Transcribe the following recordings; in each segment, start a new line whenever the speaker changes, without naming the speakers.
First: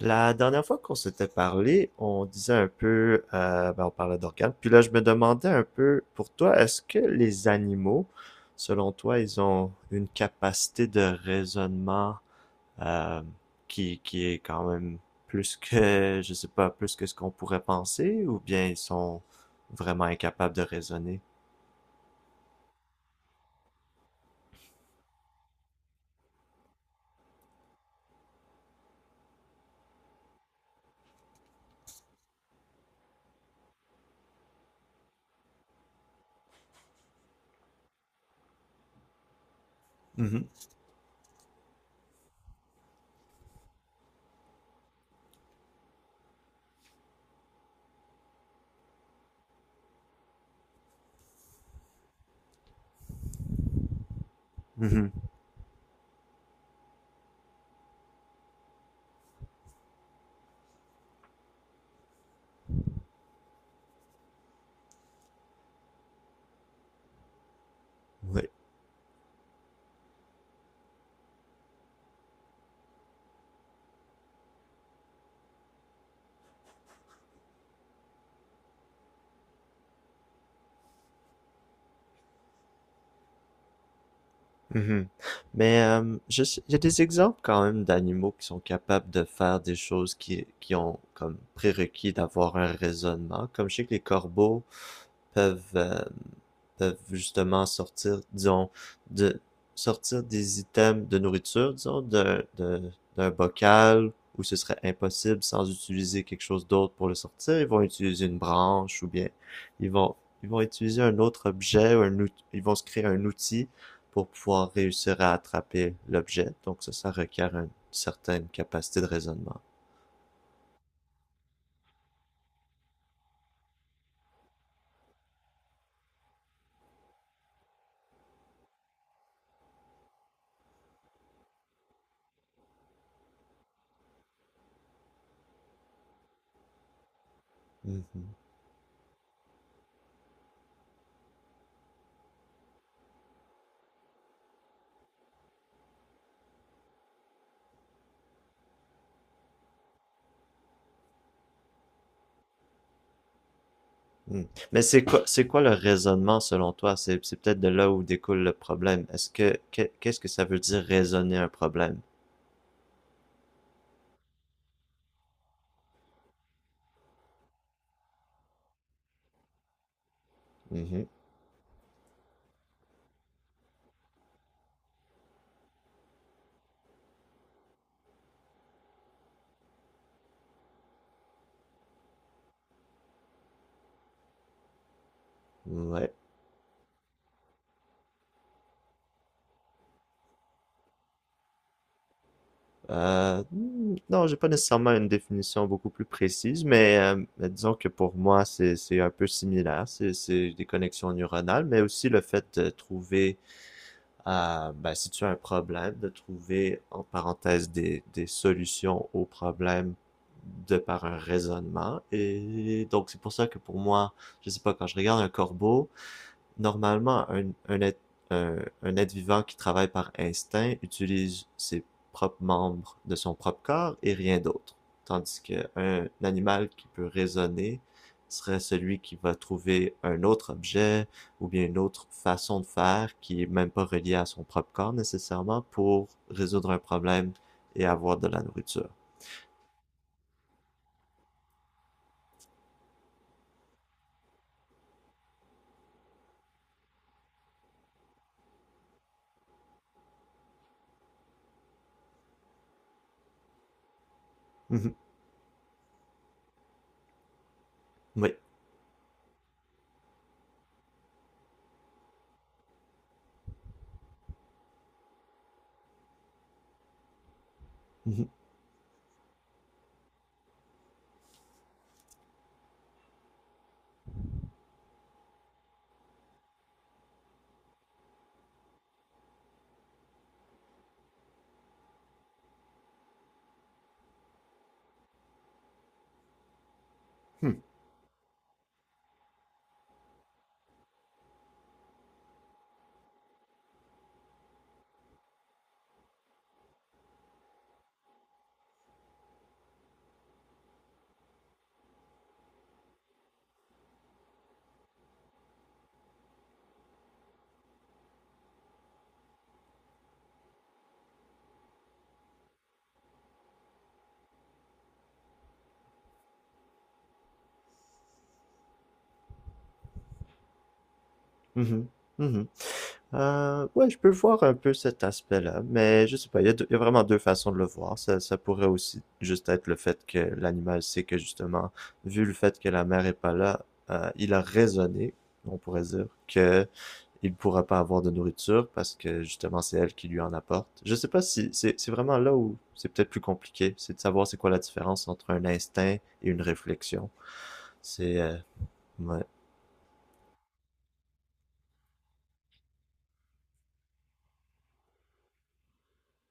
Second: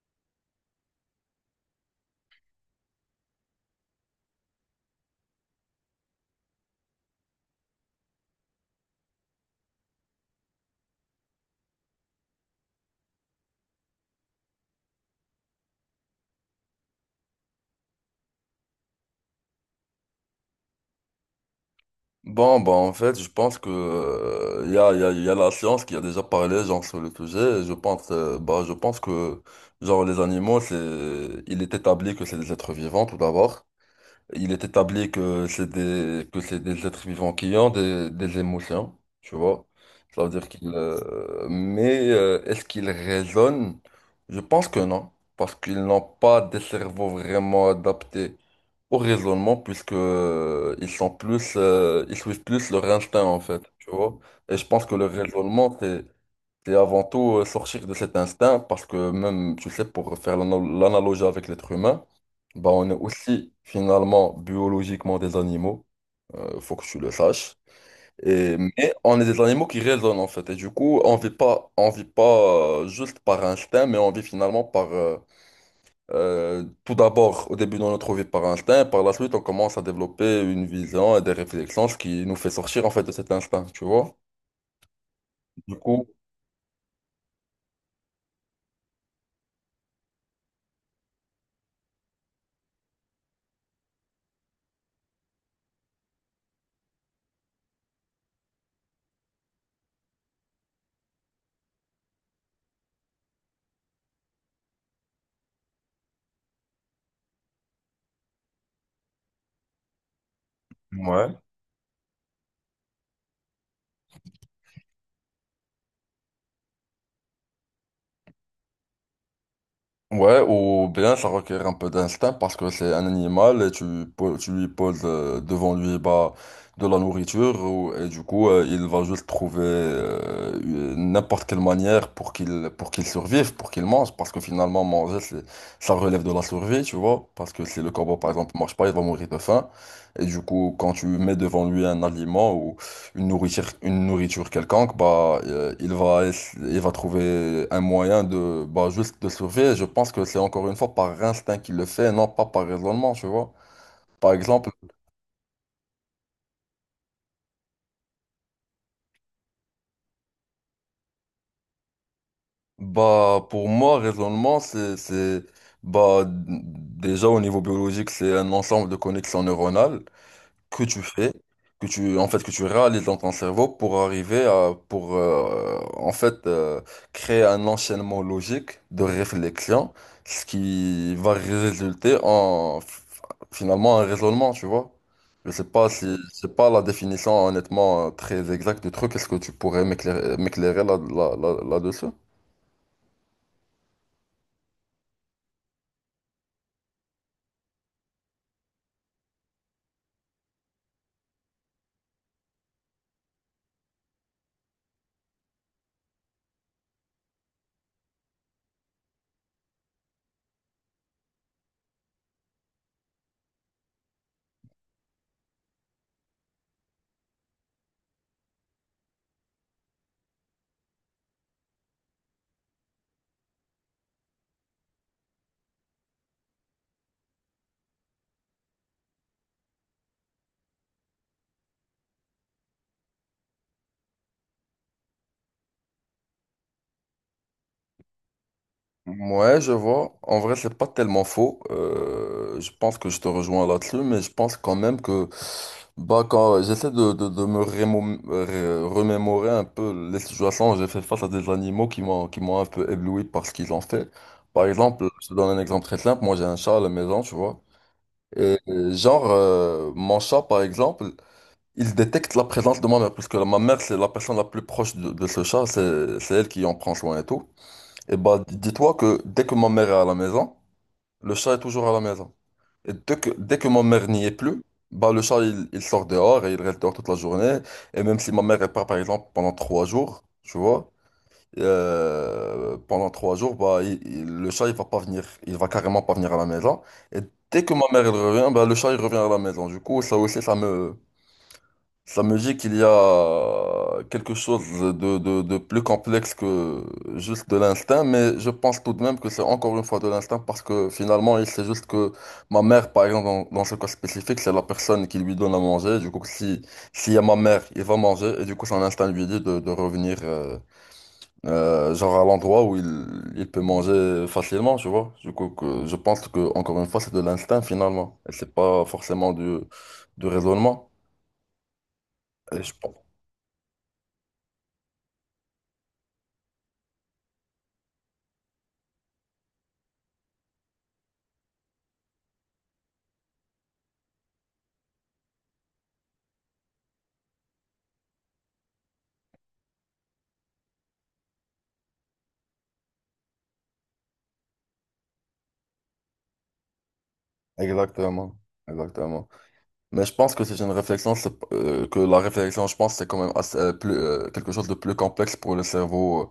La dernière fois qu'on s'était parlé, on disait un peu, on parlait d'organes. Puis là, je me demandais un peu, pour toi, est-ce que les animaux, selon toi, ils ont une capacité de raisonnement euh, qui est quand même plus que, je sais pas, plus que ce qu'on pourrait penser, ou bien ils sont vraiment incapables de raisonner?
Bon, bah en fait, je pense que y a la science qui a déjà parlé genre sur le sujet. Et bah, je pense que genre les animaux, il est établi que c'est des êtres vivants tout d'abord. Il est établi que c'est des êtres vivants qui ont des émotions, tu vois. Ça veut
Mhm.
dire qu'ils, mais est-ce qu'ils raisonnent? Je pense que non, parce qu'ils n'ont pas des cerveaux vraiment adaptés au raisonnement, puisque ils suivent plus leur instinct, en fait, tu vois. Et je pense que le
Mhm.
raisonnement, c'est avant tout sortir de cet instinct parce que même, tu sais, pour faire l'analogie avec l'être humain, bah on est aussi finalement biologiquement des animaux, faut que tu le saches.
Oui.
Mais on est des animaux qui raisonnent en fait. Et du coup, on vit pas juste par instinct, mais on vit finalement tout d'abord, au début de notre vie par instinct, et par la suite, on commence à développer une vision et des réflexions, ce qui nous fait sortir en fait de cet instinct, tu vois?
Mhm.
Du
Mais
coup,
il y a des exemples quand même d'animaux qui sont capables de faire des choses qui ont comme prérequis d'avoir un raisonnement. Comme je sais que les corbeaux peuvent, peuvent justement sortir, disons, de sortir des items de nourriture, disons, d'un bocal où ce serait impossible sans utiliser quelque chose d'autre pour le sortir. Ils vont utiliser une branche ou bien ils vont ils vont utiliser un
ouais.
autre objet ou ils vont se créer un outil pour pouvoir réussir à attraper l'objet. Donc ça requiert une certaine capacité de raisonnement.
Ouais, ou bien ça requiert un peu d'instinct parce que c'est un animal et tu lui poses devant lui bah, de la nourriture et du coup il va juste trouver n'importe quelle manière pour qu'il survive, pour qu'il mange parce que finalement manger ça relève de la survie, tu vois, parce que si le corbeau
Mhm.
par exemple marche pas, il va mourir de faim et du coup quand tu mets devant lui un aliment une nourriture quelconque, bah, il va trouver un moyen bah, juste de survivre. Je pense que c'est encore une fois par instinct qu'il le fait, non pas par raisonnement, tu vois. Par
Hmm.
exemple,
Mais c'est quoi le raisonnement selon toi? C'est peut-être de là où découle le problème. Qu'est-ce que ça veut dire raisonner un problème?
bah, pour moi, raisonnement, c'est, bah, déjà au niveau biologique, c'est un ensemble de connexions neuronales. Que tu
Mhm.
fais, en fait, que tu réalises dans ton cerveau pour arriver à, en fait, créer un enchaînement logique de réflexion, ce qui va résulter en, finalement, un raisonnement, tu vois. Je sais pas si,
Ouais.
c'est pas la définition, honnêtement, très exacte du truc. Est-ce que tu pourrais m'éclairer là-dessus?
Non, j'ai pas nécessairement une définition beaucoup plus précise, mais disons que pour moi, c'est un peu similaire. C'est des connexions neuronales, mais aussi le fait de trouver à, ben, si tu as un problème, de trouver, en parenthèse, des solutions au problème de par un raisonnement. Et donc, c'est pour ça que pour moi, je sais pas, quand je regarde un corbeau, normalement, un être un un être vivant qui travaille par instinct utilise ses propres membres de son propre corps et rien d'autre, tandis que un animal qui peut raisonner serait celui qui va trouver un autre objet ou bien une autre façon de faire qui est même pas reliée à son propre corps nécessairement pour résoudre un problème et avoir de la nourriture.
Ouais, je vois. En vrai, c'est pas tellement faux. Je pense que je te rejoins là-dessus, mais je pense quand même que bah quand j'essaie de me remémorer un peu les situations où j'ai fait face à des animaux qui m'ont un peu ébloui par ce qu'ils ont fait. Par
Mhm.
exemple, je te donne un exemple très simple. Moi, j'ai un chat à la maison, tu vois.
Oui.
Et genre, mon chat, par exemple, il détecte la présence de ma mère, puisque ma mère, c'est la personne la plus proche de ce chat. C'est elle qui en prend soin et tout. Et
Mhm.
bah, dis-toi que dès que ma mère est à la maison, le chat est toujours à la maison. Et dès que ma mère n'y est plus, bah, le chat, il sort dehors et il reste dehors toute la journée. Et même si ma mère est pas, par exemple, pendant 3 jours, tu vois, pendant 3 jours, bah, le chat, il va pas venir. Il va carrément pas venir à la maison. Et dès que ma mère, elle revient, bah, le chat, il revient à la maison. Du coup, ça aussi, ça me, la musique, il y a quelque chose de plus complexe que juste de l'instinct, mais je pense tout de même que c'est encore une fois de l'instinct parce que finalement, il sait juste que ma mère, par exemple, dans ce cas spécifique, c'est la personne qui lui donne à manger. Du coup, si, s'il y a ma mère, il va manger et du coup, son instinct lui dit de revenir, genre à l'endroit où il peut manger facilement, tu vois. Du coup, je pense que, encore une fois, c'est de l'instinct finalement et c'est pas forcément du raisonnement.
Mhm. Mhm. Mhm.
Et je pense
Ouais, je peux voir un peu cet aspect-là, mais je sais pas, il y a, il y a vraiment deux façons de le voir. Ça pourrait aussi juste être le fait que l'animal sait que justement, vu le fait que la mère est pas là, il a raisonné, on pourrait dire, que il pourra pas avoir de nourriture parce que justement c'est elle qui lui en apporte. Je sais pas si c'est vraiment là où c'est peut-être plus compliqué, c'est de savoir c'est quoi la différence entre un instinct et une réflexion. C'est
Exactement,
ouais.
exactement. Mais je pense que c'est une réflexion, que la réflexion, je pense, c'est quand même assez, plus, quelque chose de plus complexe pour le cerveau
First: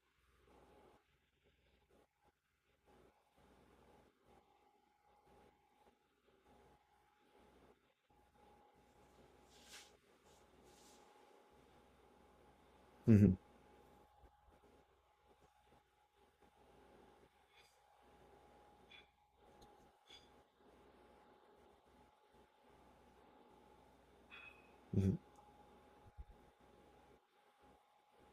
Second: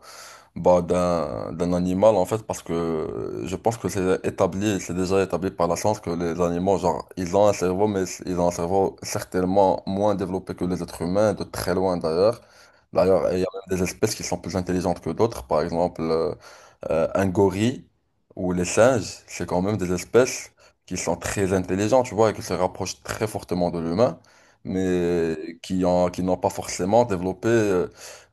bah, d'un animal, en fait, parce que je pense que c'est déjà établi par la science que les animaux, genre, ils ont un cerveau, mais ils ont un cerveau certainement moins développé que les êtres humains, de très loin d'ailleurs. D'ailleurs,
Mhm.
il y a même des espèces qui sont plus intelligentes que d'autres, par exemple. Un gorille ou les singes, c'est quand même des espèces qui sont très intelligentes, tu vois, et qui se rapprochent très fortement de l'humain,
Mhm.
mais qui n'ont pas forcément développé euh,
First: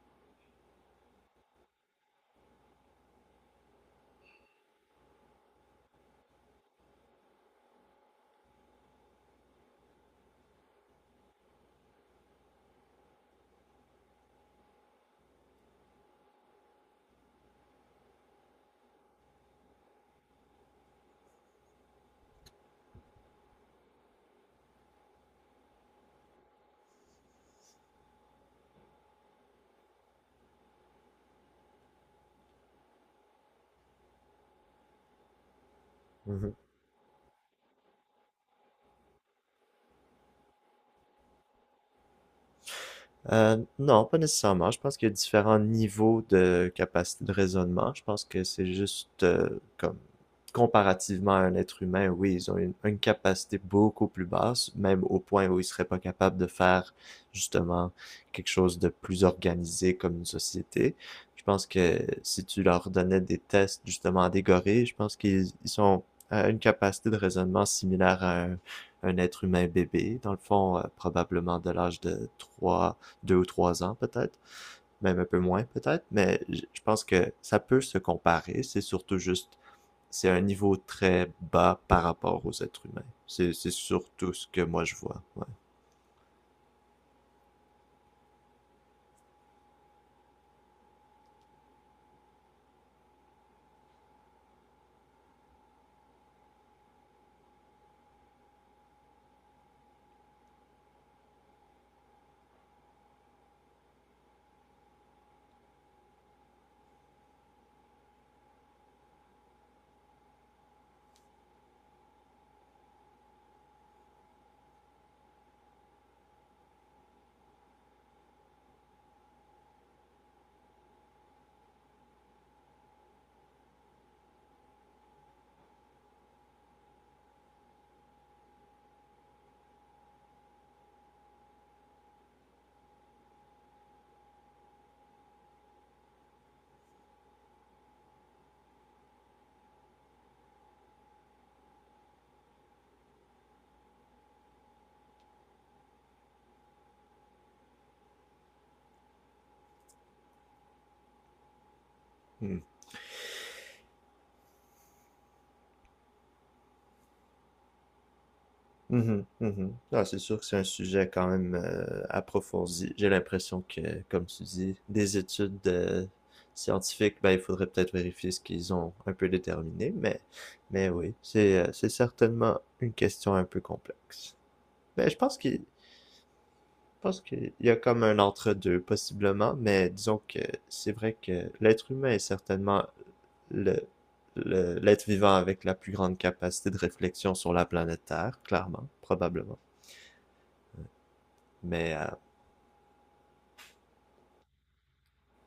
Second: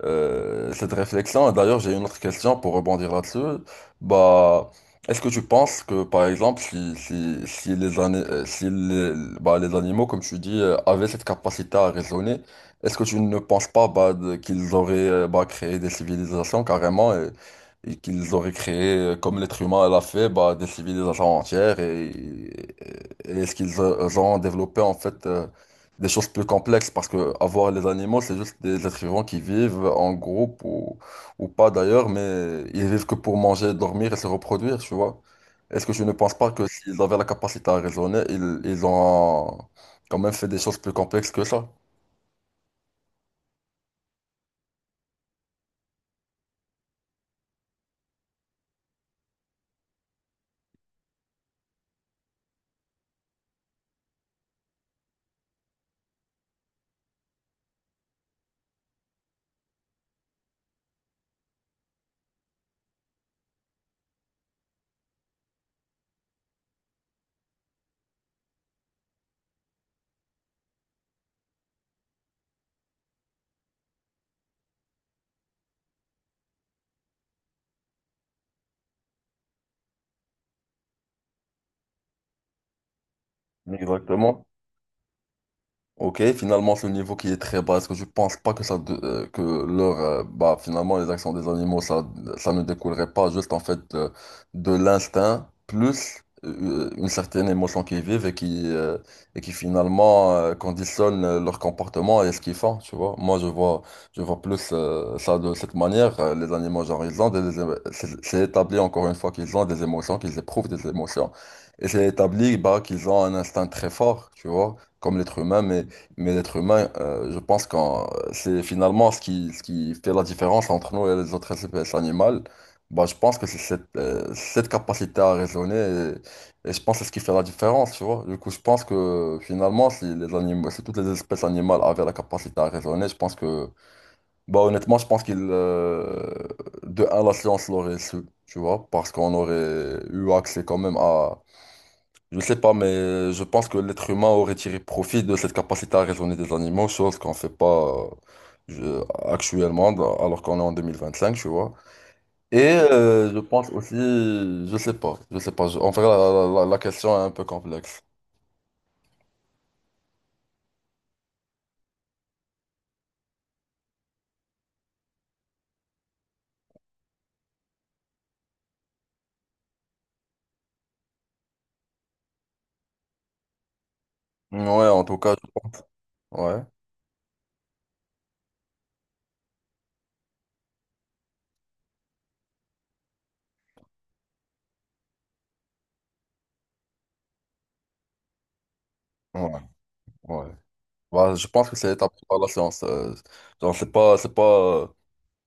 euh, cette réflexion. Et d'ailleurs, j'ai une autre question pour rebondir là-dessus. Bah, est-ce que tu penses que, par exemple, si bah, les animaux, comme tu dis, avaient cette capacité à raisonner, est-ce que tu ne penses pas bah, qu'ils auraient créé des civilisations carrément? Et qu'ils auraient créé, comme l'être humain l'a fait, bah, des civilisations entières et est-ce qu'ils ont développé en fait des choses plus complexes parce que avoir les animaux, c'est juste des êtres vivants qui vivent en groupe ou pas d'ailleurs, mais ils vivent que pour manger, dormir et se reproduire, tu vois. Est-ce que je ne pense pas
Mhm.
que s'ils avaient la capacité à raisonner, ils ont quand même fait des choses plus complexes que ça?
Non, pas nécessairement. Je pense qu'il y a différents niveaux de capacité de raisonnement. Je pense que c'est juste comme comparativement à un être humain, oui, ils ont une capacité beaucoup plus basse, même au point où ils seraient pas capables de faire justement quelque chose de plus organisé comme une société. Je pense que si tu leur donnais des tests justement à des gorilles, je pense qu'ils sont à une capacité de raisonnement similaire à un être humain bébé, dans le fond, probablement de l'âge de 3 deux ou trois ans peut-être, même un peu moins peut-être, mais je pense que ça peut se comparer. C'est surtout juste, c'est un niveau très bas par rapport aux êtres humains. C'est surtout
Exactement.
ce que moi je vois. Ouais.
Ok, finalement, ce niveau qui est très bas, est-ce que je pense pas que ça, bah, finalement, les actions des animaux, ça ne découlerait pas juste, en fait, de l'instinct, plus une certaine émotion qu'ils vivent et et qui finalement, conditionne leur comportement et ce qu'ils font, tu vois. Moi, je vois plus, ça de cette manière. Les animaux, genre, ils ont des c'est établi, encore une fois, qu'ils ont des émotions, qu'ils éprouvent des émotions. Et c'est établi, bah, qu'ils ont un instinct très fort, tu vois, comme l'être humain, mais l'être humain, je pense que c'est finalement ce qui fait la différence entre nous et les autres espèces animales. Bah, je pense que c'est cette capacité à raisonner et je pense que c'est ce qui fait la différence, tu vois. Du coup, je pense que finalement, si toutes les espèces animales avaient la capacité à raisonner, je pense que, bah, honnêtement, je pense de un, la science l'aurait su, tu vois, parce qu'on aurait eu accès quand même à je sais pas, mais je pense que l'être humain aurait tiré profit de cette capacité à raisonner des animaux, chose qu'on fait pas je- actuellement, alors qu'on est en 2025, tu vois.
Mm.
Et je pense aussi, je sais pas, je sais pas, en fait, la question est un peu complexe.
Mm -hmm, mm -hmm. C'est sûr que c'est un sujet quand même approfondi. J'ai l'impression que, comme tu dis, des études scientifiques, ben, il faudrait peut-être vérifier ce qu'ils ont un peu déterminé, mais oui, c'est certainement une question un peu complexe.
Ouais, en
Mais je
tout cas,
pense qu'il
ouais,
Je pense qu'il y a comme un entre-deux, possiblement, mais disons que c'est vrai que l'être humain est certainement le, l'être vivant avec la plus grande capacité de réflexion sur la planète Terre, clairement,
ouais,
probablement.
ouais. Bah, je pense que c'est
Mais
établi par la science. Genre, c'est pas,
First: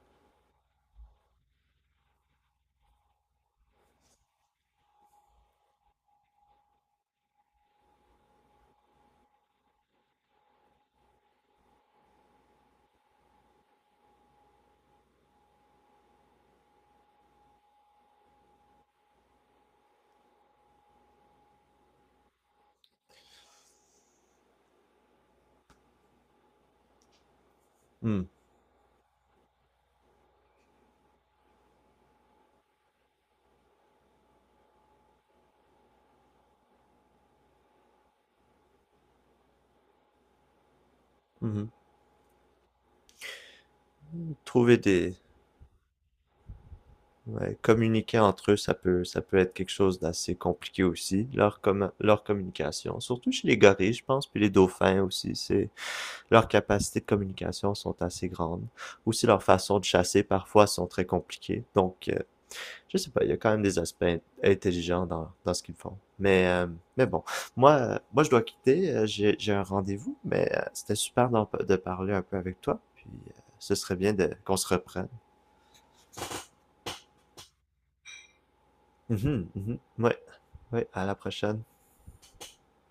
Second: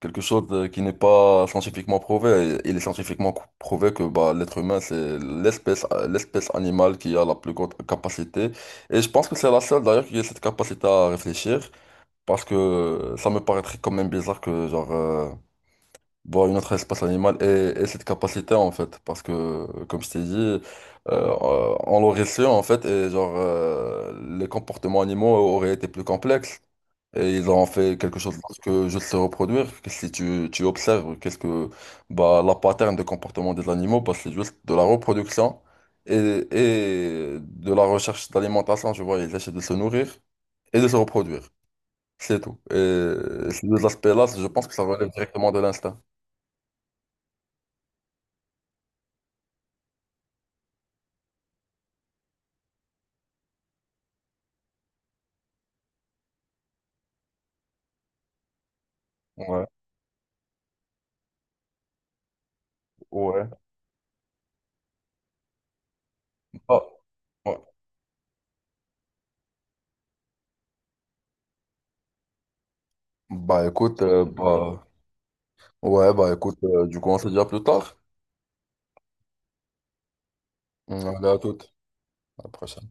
quelque chose qui n'est pas scientifiquement prouvé. Et il est scientifiquement prouvé que bah, l'être humain, c'est l'espèce animale qui a la plus grande capacité. Et je pense que c'est la seule d'ailleurs qui a cette capacité à réfléchir, parce que ça me paraîtrait quand même bizarre que une autre espèce animale ait cette capacité en fait. Parce que, comme je t'ai dit, on l'aurait su en fait, et les comportements animaux auraient été plus complexes. Et ils ont fait quelque
hmm,
chose parce que je sais reproduire. Si tu observes, qu'est-ce que bah, la pattern de comportement des animaux, bah, c'est juste de la reproduction et, et de la recherche d'alimentation. Tu vois, ils essaient de se nourrir et de se reproduire.
mhm.
C'est tout. Et ces deux aspects-là, je pense que
Trouver
ça relève
des...
directement de l'instinct.
ouais, communiquer entre eux, ça peut être quelque chose d'assez compliqué aussi, leur, leur communication. Surtout chez les gorilles, je pense, puis les dauphins aussi, c'est... Leurs capacités de communication sont assez grandes. Aussi, leurs
Ouais,
façons de chasser parfois sont très compliquées. Donc, je sais pas, il y a
ouais.
quand même des aspects intelligents dans, dans ce qu'ils font.
Bah,
Mais bon,
ouais.
moi, je dois quitter. J'ai un rendez-vous, mais c'était super de parler un peu avec toi. Puis,
Bah,
ce serait
écoute,
bien de, qu'on se
bah,
reprenne.
ouais, bah écoute, du coup, on se dit à plus tard.
Mhm, mhm. Ouais, ouais, à la
Allez, à
prochaine.
toute. À la prochaine.